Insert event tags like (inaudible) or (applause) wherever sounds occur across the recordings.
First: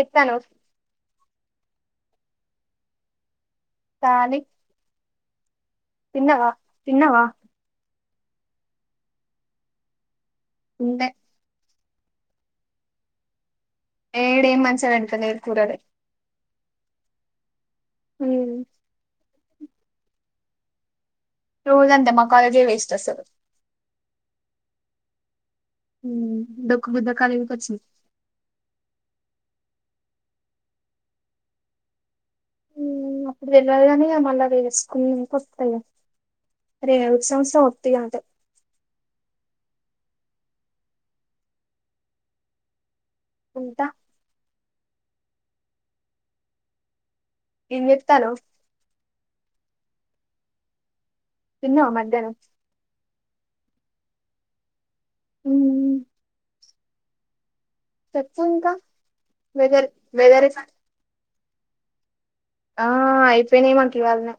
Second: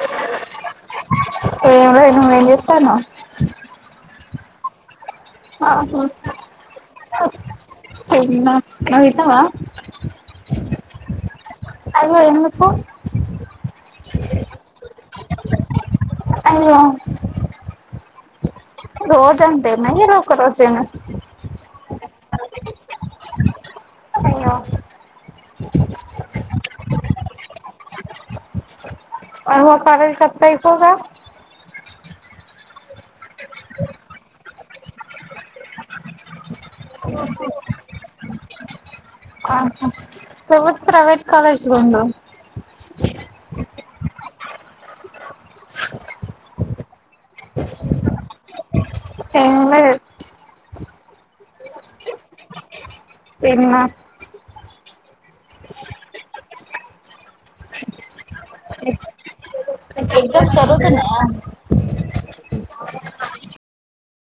ఎత్తను ఏంలే నువ్ ఏం జెస్తునవ్ కానీ ఆహా తిన్నవా (inaudible) తిన్నా నువ్ తిన్నవా తిండ్లే అదే ఎందుకు ఏ ఇడేం మంచిగా పెడ్తలేరు కూరలే అయ్యో ఉమ్ రోజు అంతేనా ఈ ఒక్కరోజెనా రోజు అంతే మా కాలజే వేస్ట్ అసల్. అయ్యే (unintelligible) అవో (unintelligible) ఇక్కువగా హ్మ్ రెగ్యులర్ గాని మళ్ళా వేసుకునికి వస్తాయి (unintelligible) ఆహా! (unintelligible) ప్రైవేట్ కాలజ్ ఉండవు ఉంటా ఏం జెత్తనవ్ ఎంలేద్ తినవా మధ్యాహ్నం? తిన్న ఉమ్ మ్ చెప్పు ఇంకా? వెదర్ వెదర్ ఎగ్జామ్ చుడుతున్నావా? ఆ అయిపోయినా మాకు ఇవాళనె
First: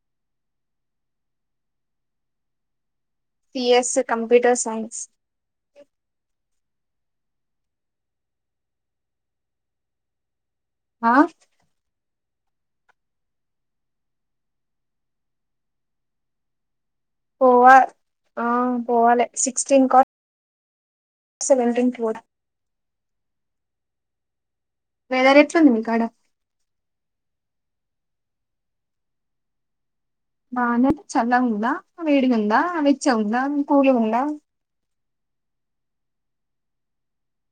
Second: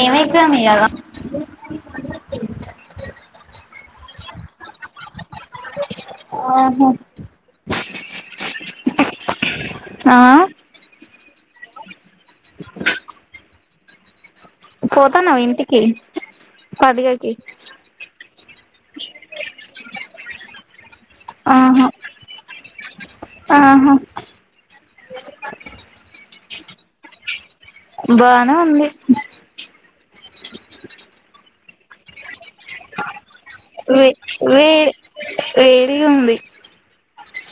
ఏం ఎగ్జామ్ ఇయిలా? సీఎస్ కంప్యూటర్ సైన్స్ ఆహ ఆ ఆ పోతాన్నా ఇంటికి పండుగకి? పోవా ఆ పోవాలి సిక్స్టీన్ క ఆహా (unintelligible) ఆహా వెదర్ ఎట్ల ఉంది మీకాడ? బానే ఉంది బానే అంటే, చల్లగ ఉందా? వేడిగా ఉందా? వెచ్చగ ఉందా? కూల్గా వె ఉందా వే వేడిగుంది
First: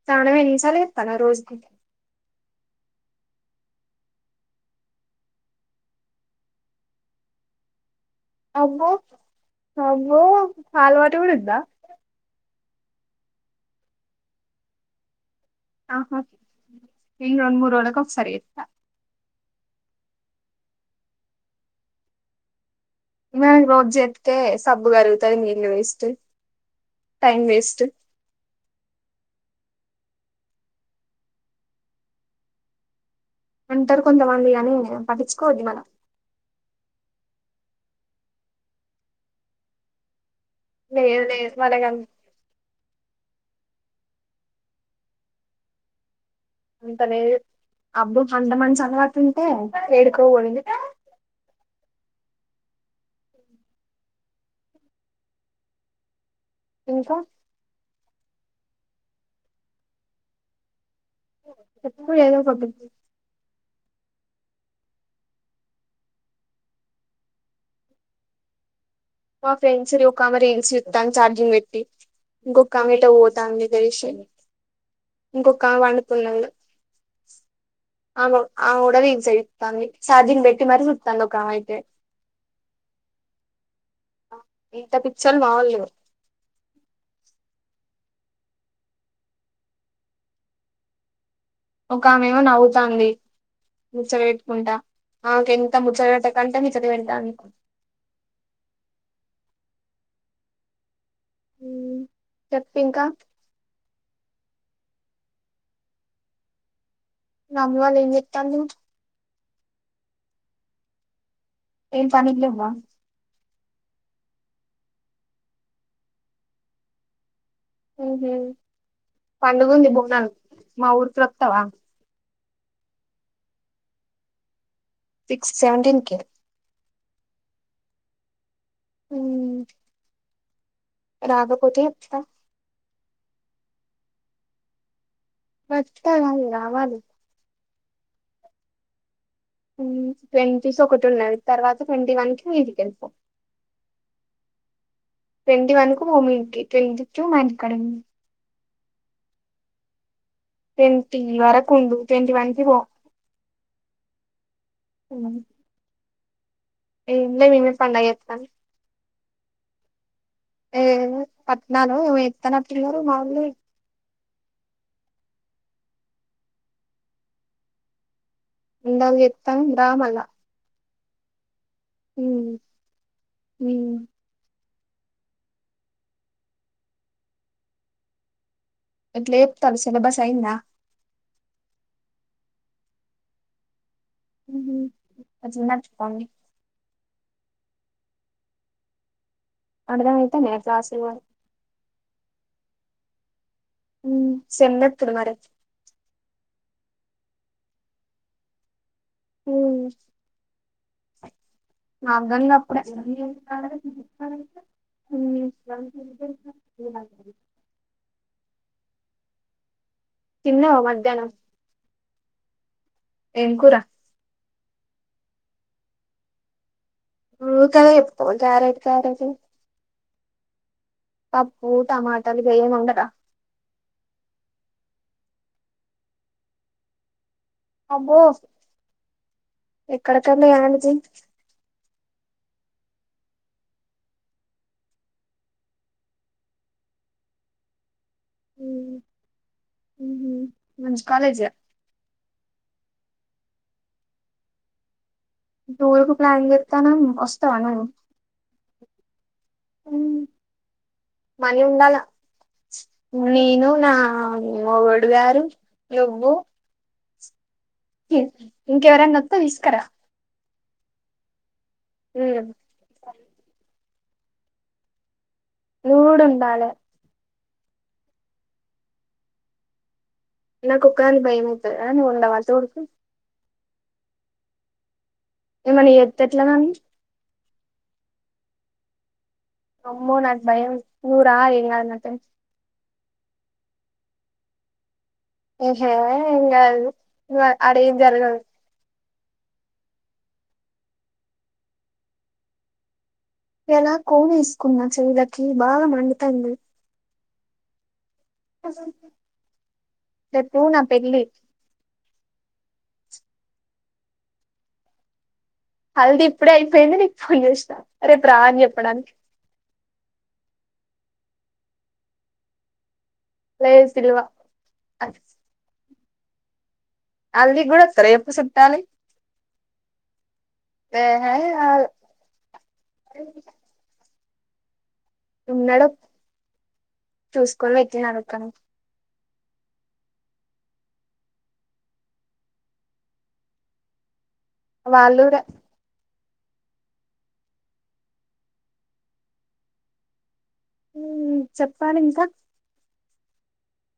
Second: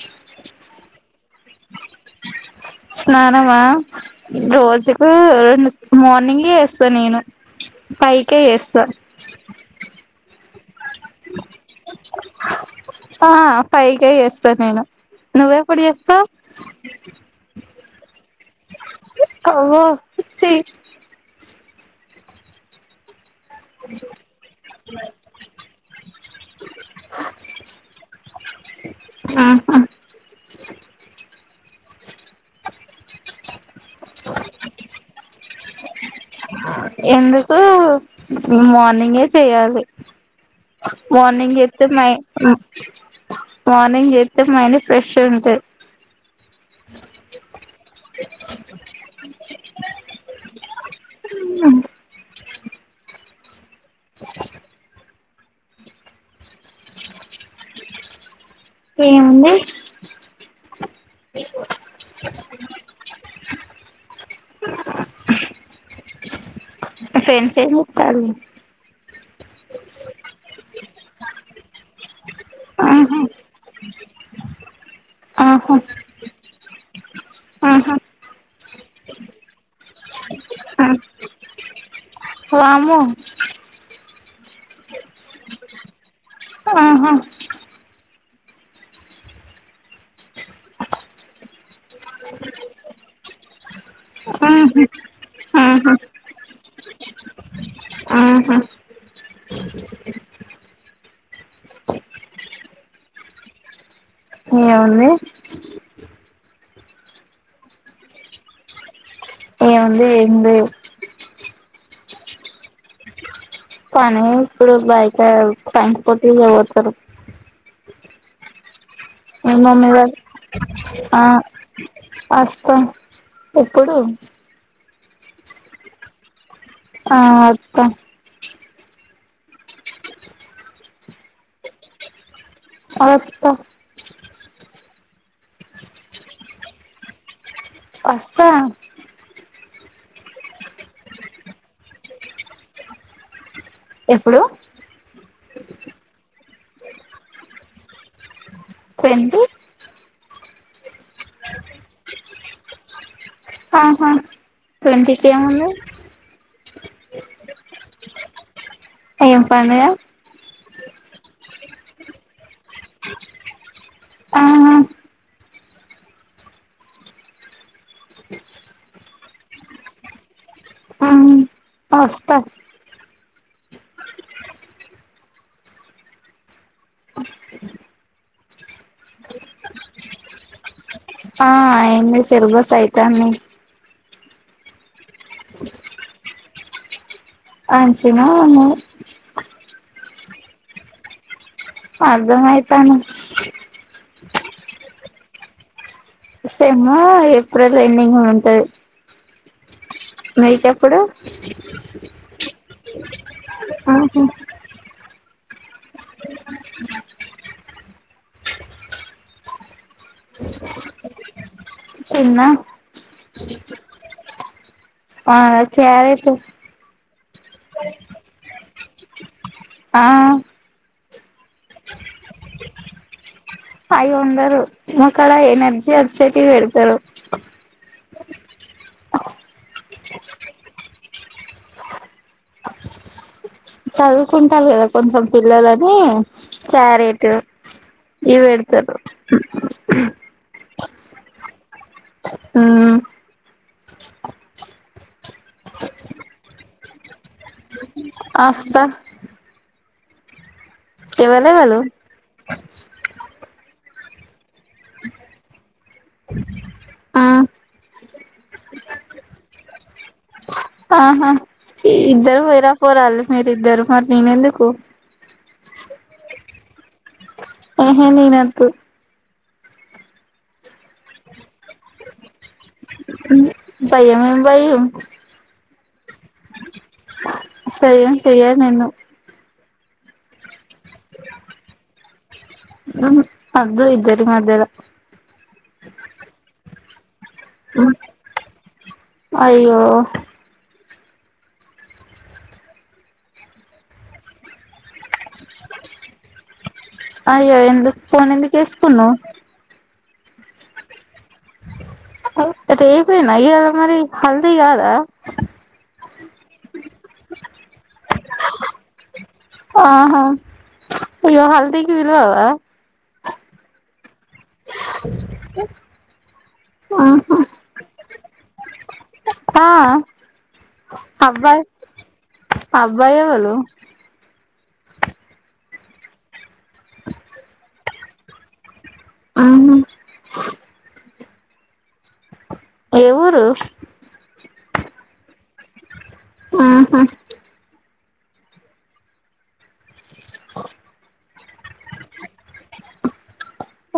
(unintelligible) రోజుకు స్నానమా? రోజుకు రెండు స్ మార్నింగ్ చేస్తా నేను. ఫైవ్ కే చేస్తా అమ్మో ఆ అలవాటు కూడా ఉందా? ఆ ఫైవ్ కే చేస్తా నేను. నువ్వు ఎప్పుడు ఆహా చేస్తావ్? నేను రెండు మూడు రోజులకు ఒకసారి చేత్తా (unintelligible) మేం రోజు చేస్తే, సబ్బు కరుగుతది నీళ్ళు వేస్ట్. టైమ్ వేస్ట్ ఆహా అంటారు కొంతమంది కానీ, పటించుకోవద్ది మనం. ఎందుకు? మార్నింగే చెయాలి. లేదు లేదు మార్ర్నింగ్ అయితే మనకి అం (unintelligible) మార్నింగ్ చేస్తే మైండ్ ఫ్రెష్ ఉంట. అంత లేదు. (unintelligible) అంత మంచలవాటు ఉంటే ఏడికో పోయిండు (unintelligible) ఇంకా? ఏం ఉంది? చెప్పు ఎదో ఒకటి (unintelligible) ఇంకా (unintelligible) మా ఫ్రెండ్స్ రి ఒకకామె రీల్స్ యూతంది చార్జింగ్ పెట్టి ఇంకోకమే ఏటో ఆహా ఒతంది మీదెల్షి ఆహా ఇంకొకమే వండుకున్నది ఇగ ఆహా ఆ కూడా రీల్స్ ఏ జూతంది ఛార్జింగ్ పెట్టి మరి చూస్తంది ఒకామయితే వామ్మో ఇంత పిచోళ్లు మావోళ్లు ఆహా ఒక ఆమె ఎమో నవ్వుతంది. ముచ ఆహా వెటుకుంటా ఆమే ఎంత ఆహా ముచ వెటకంటే ని ఒకటి వెడ్తాను నీకు ఆహా చెప్ ఇంకా ఏముంది మీ మమ్మీ వాళ్ళు ఏం జేతల్లు ఏముంది ఏం లేదు ఏం పనిలేవ్వ కానీ ఇప్పుడ బయకా ఫైన్స్ కొట్టి ఇక పోతరు ఊహూ మీ పండుగ ఉంది మమ్మీ వాళ్ళు బోనాలు మా ఊరికి ఆ వత్తవా అస్తా ఎప్పుడు సిక్స్ సెవెంటీన్ కి ఆ అత్తా ఊ రాకాపోతే చెప్తా అత్త వత్త గాదు రావాలి అస్తా ఊ ట్వంటీస్ ఒకటి ఉన్నది తర్వాత ట్వంటీ వన్ కి మీ ఇంటికి ఎల్లిపో ఎప్పుడు ట్వంటీ వన్ కు పో మీ ఇంటికి ట్వంటీ టూ మా ఇంటి కాడ వుం సెంటి ట్వంటీ వరకు ఉండు ట్వెంటీ వన్కి పో ఆహా ట్వంటీ కే ఉంది ఏం లే మేమే పండగ ఏతనం ఏం పండుగ ఏ పట్నాలో ఏవో తన పిల్లరు మాఊళ్లే ఆహా నాకు జెతాంది రామల్ల అమ్ అస్తా ఊ ఓ ఎట్ల ఎప్తలు సిలబస్ ఐందా తెరు బస్ అయితనయ్ ఊహు అచునచు పోండి అంచి నవును అడదమయితనయ క్లాస్ లు మరి అర్దమయితనయ్ ఊ సెమ్ ఎపుడు మరి సెము ఏప్రిల్ ఎండింగ్ ల ఉంటది ఊ మీకెప్పుడు ఆహా (unintelligible) ఊ తిన్నావా మధ్యాహ్నం తిన్న ఏం కూర అ కర్రేట్ ఊరకనే చెప్తావ్ కార్రోట్ కార్రోట్ ఆ పప్పు టమాటలు గేం ఉండడా మక్కడ ఎనర్జీ అర్చ్చకి పేడతారు అబ్బో ఎక్కడికన్నా ఏడికి చదువుకుంటారు కదా కొంచెం పిల్లలని క్యారెట్ ఇవెడతారు హ్మ్ కాలేజ్ హ్మ్మ్ టూర్ కు ప్లాన్ చేస్తాన వస్తావానువ్వు ఆస్త హ్మ్ మనీ ఉండాల నేను నా మీ మొగుడు గారు నువ్వు ఆ ఇంకెవరన్న వస్తే తీస్కార ఆహా ఇద్దరు పోయిరా పోరా మీరు ఇద్దరు మరి నేనెందుకు నువ్వు కూడా ఉండాలే ఆహే నేనెందు నా కొకదానికే భయం అవతదా నువు ఉండవ తొడ్కు భయమేం భయం ఏమన్నా చేస్తే ఎట్ల నన్ను అసలు ఏం చేయరు నిన్ను అమ్మో నాకు భయం నువ్వు రా ఏం కాదు నాతోటి ఆహా వొద్దు ఇద్దరి మధ్యలో ఏహే ఏం కాదు అడ ఏం జరగదు అయ్యో ఎలా కోనేసుకున్నా చేయిలకి బాగా మండుతంది అయ్యో ఎందుకు కానీ ఎందుకు వేస్కున్నావ్ రేపు నా పెళ్లి రేపేనా ఈయల మరి హల్ది కాదా హల్ది ఇప్పుడే అయిపోయింది నీకు ఫోన్ చేసినా రేపు రా అని చెప్పడానికి ఆహా అయో హల్దికి పిలవవ లేదు పిల్వ (unintelligible) హాల్దీకి కూడా వస్తారా చుట్టాలు ఆ ఏహే అబ్బాయి రారు అబ్బాయి వొళ్లు ఉన్నాడు చూసుకొని పెట్టినడుక్కను ఆ ఏ ఊరు వాళ్ళారే ఆహా హ్మ్ చెప్పాలి ఇంకా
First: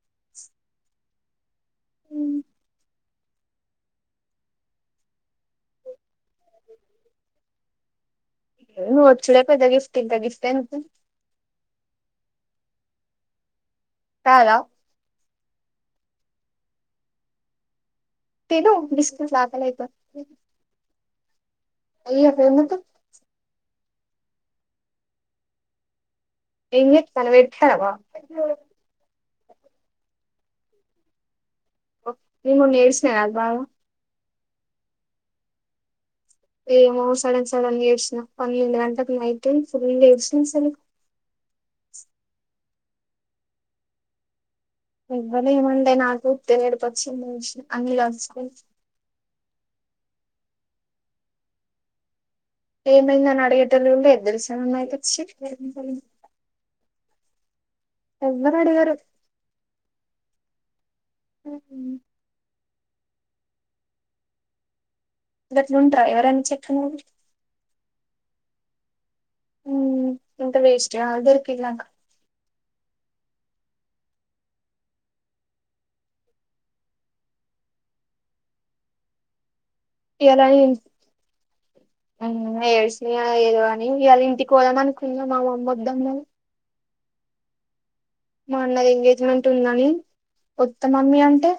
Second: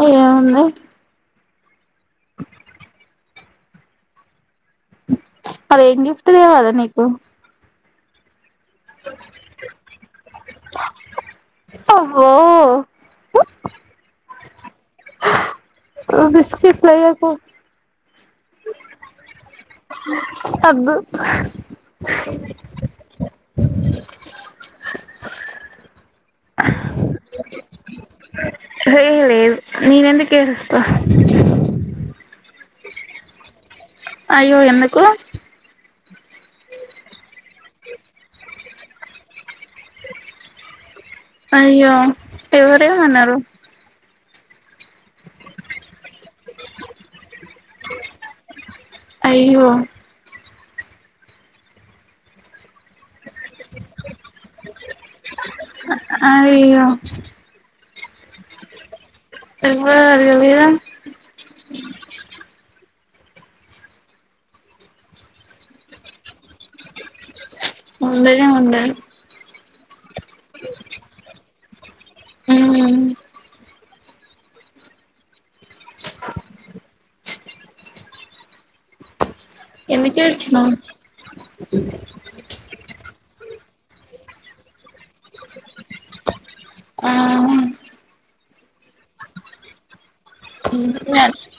ఏ ఉంది ఉమ్, అదేం గిఫ్ట్ దేలేదా నీకు నువ్వు వచ్చిండ్ల పెద్ద గిఫ్ట్ ఇకా గిఫ్ట్ ఎందుకు అబ్బో కాదా బిస్కిట్లేయకు తిను బిస్కెట్ల్ ఆకలైతే అబ్ అయ్యో ఎందుకు ఏం చేత్తన్నవ్ ఏడుత్తన్నావా ఏ లేదు నేనెందుకు ఏడుస్తా నేను మొన్న ఏడ్చిన కదు బాగా అయ్యో ఎందుకు ఏమో సడన్ సడన్ ఏసినా పన్నెండు గంటకి నైట్ ఫుల్ ఏడ్చినా అసలు అయ్యో ఎవరేమన్నారు ఎవ్వలె మనలే నాకు ఉత్తిగే ఏడుపు వచ్చింది ఏడ్చిన అందులో అచ్చినై అయ్యో ఏమైందని అడిగేటోళ్లు కూడా లేరు తెల్సా నాన్నతే ఛీ (inaudible) ఇవ్వర అడగారు అబ నేనుందిగా గట్లు ఉంట్రా ఎవరైన్న చెప్పునువ్వు ఉండనే ఉండరు ఎంత వేస్ట్గా అదేకిలాక్ మ్మ్ ఎందుకు ఇగలై ఏడ్చినవ్ ఉమ్ ఎడిశిన ఇగ ఏదో అ నేన్ ఇవాళ ఇంటికి పోదాం అనుకున్నా మామమ్మి వద్దన్నది ఆ హ్ మా అన్నది ఎంగేజ్మెంట్ ఉందని ఒత్త మమ్మీ అంటే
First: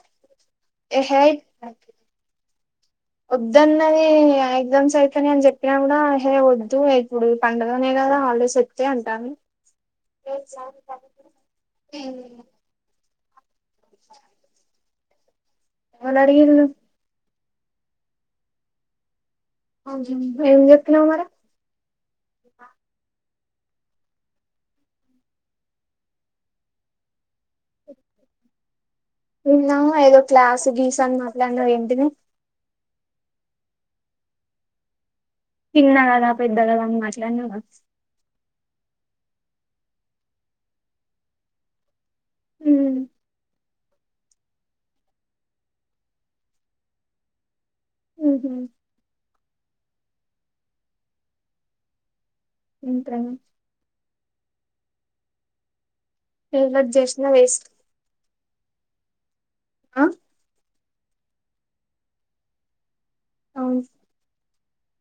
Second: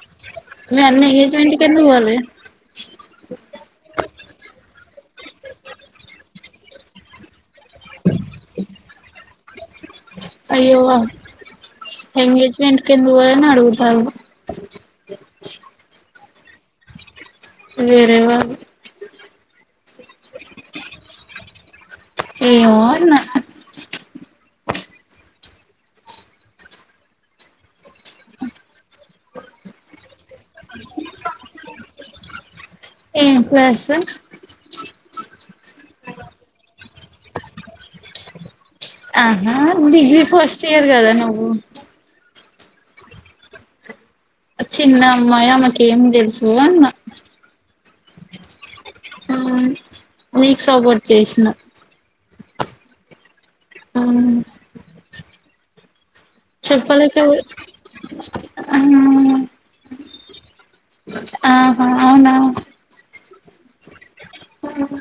మీ అన్న ఏహే ఎంగేజ్మెంట్ కి ఎందుకు పోలే వద్దన్నది ఇగ ఎగ్జామ్స్ అయిపోయినయ్ అని చెప్పినా కూడా హే వద్దు ఇప్పుడు పండగనే కదా హాలిడేస్ ఇత్తే అంటంది అయ్యో ఎంగేజ్మెంట్ కెందుకు పోలే అని అడుగుతారు ఎవడిగిర్రు వేరే వాల్లు నువ్వేం చెప్పినవ్ మరి ఏవో అన్న నిన్నా ఏదో క్లాస్ గీస్ అని మాట్లాడిన ఏంటిది ఎం క్లాసు చిన్నా కదా పెద్ద కదా మాట్లాడినవుగా ఆహా డిగ్రీ ఫస్ట్ ఇయర్ కదా నువ్వు ఉమ్ చిన్న అమ్మాయి ఆమెకిేం తెలుసు అన్న ఉహుం ఆ నీకు సపోర్ట్ చేసినా ఇంట్రన్ ఉమ్ చెప్పలెట్ల చేసినా వేస్ట్ ఆ ఆహా అవునా అవును ఉహ్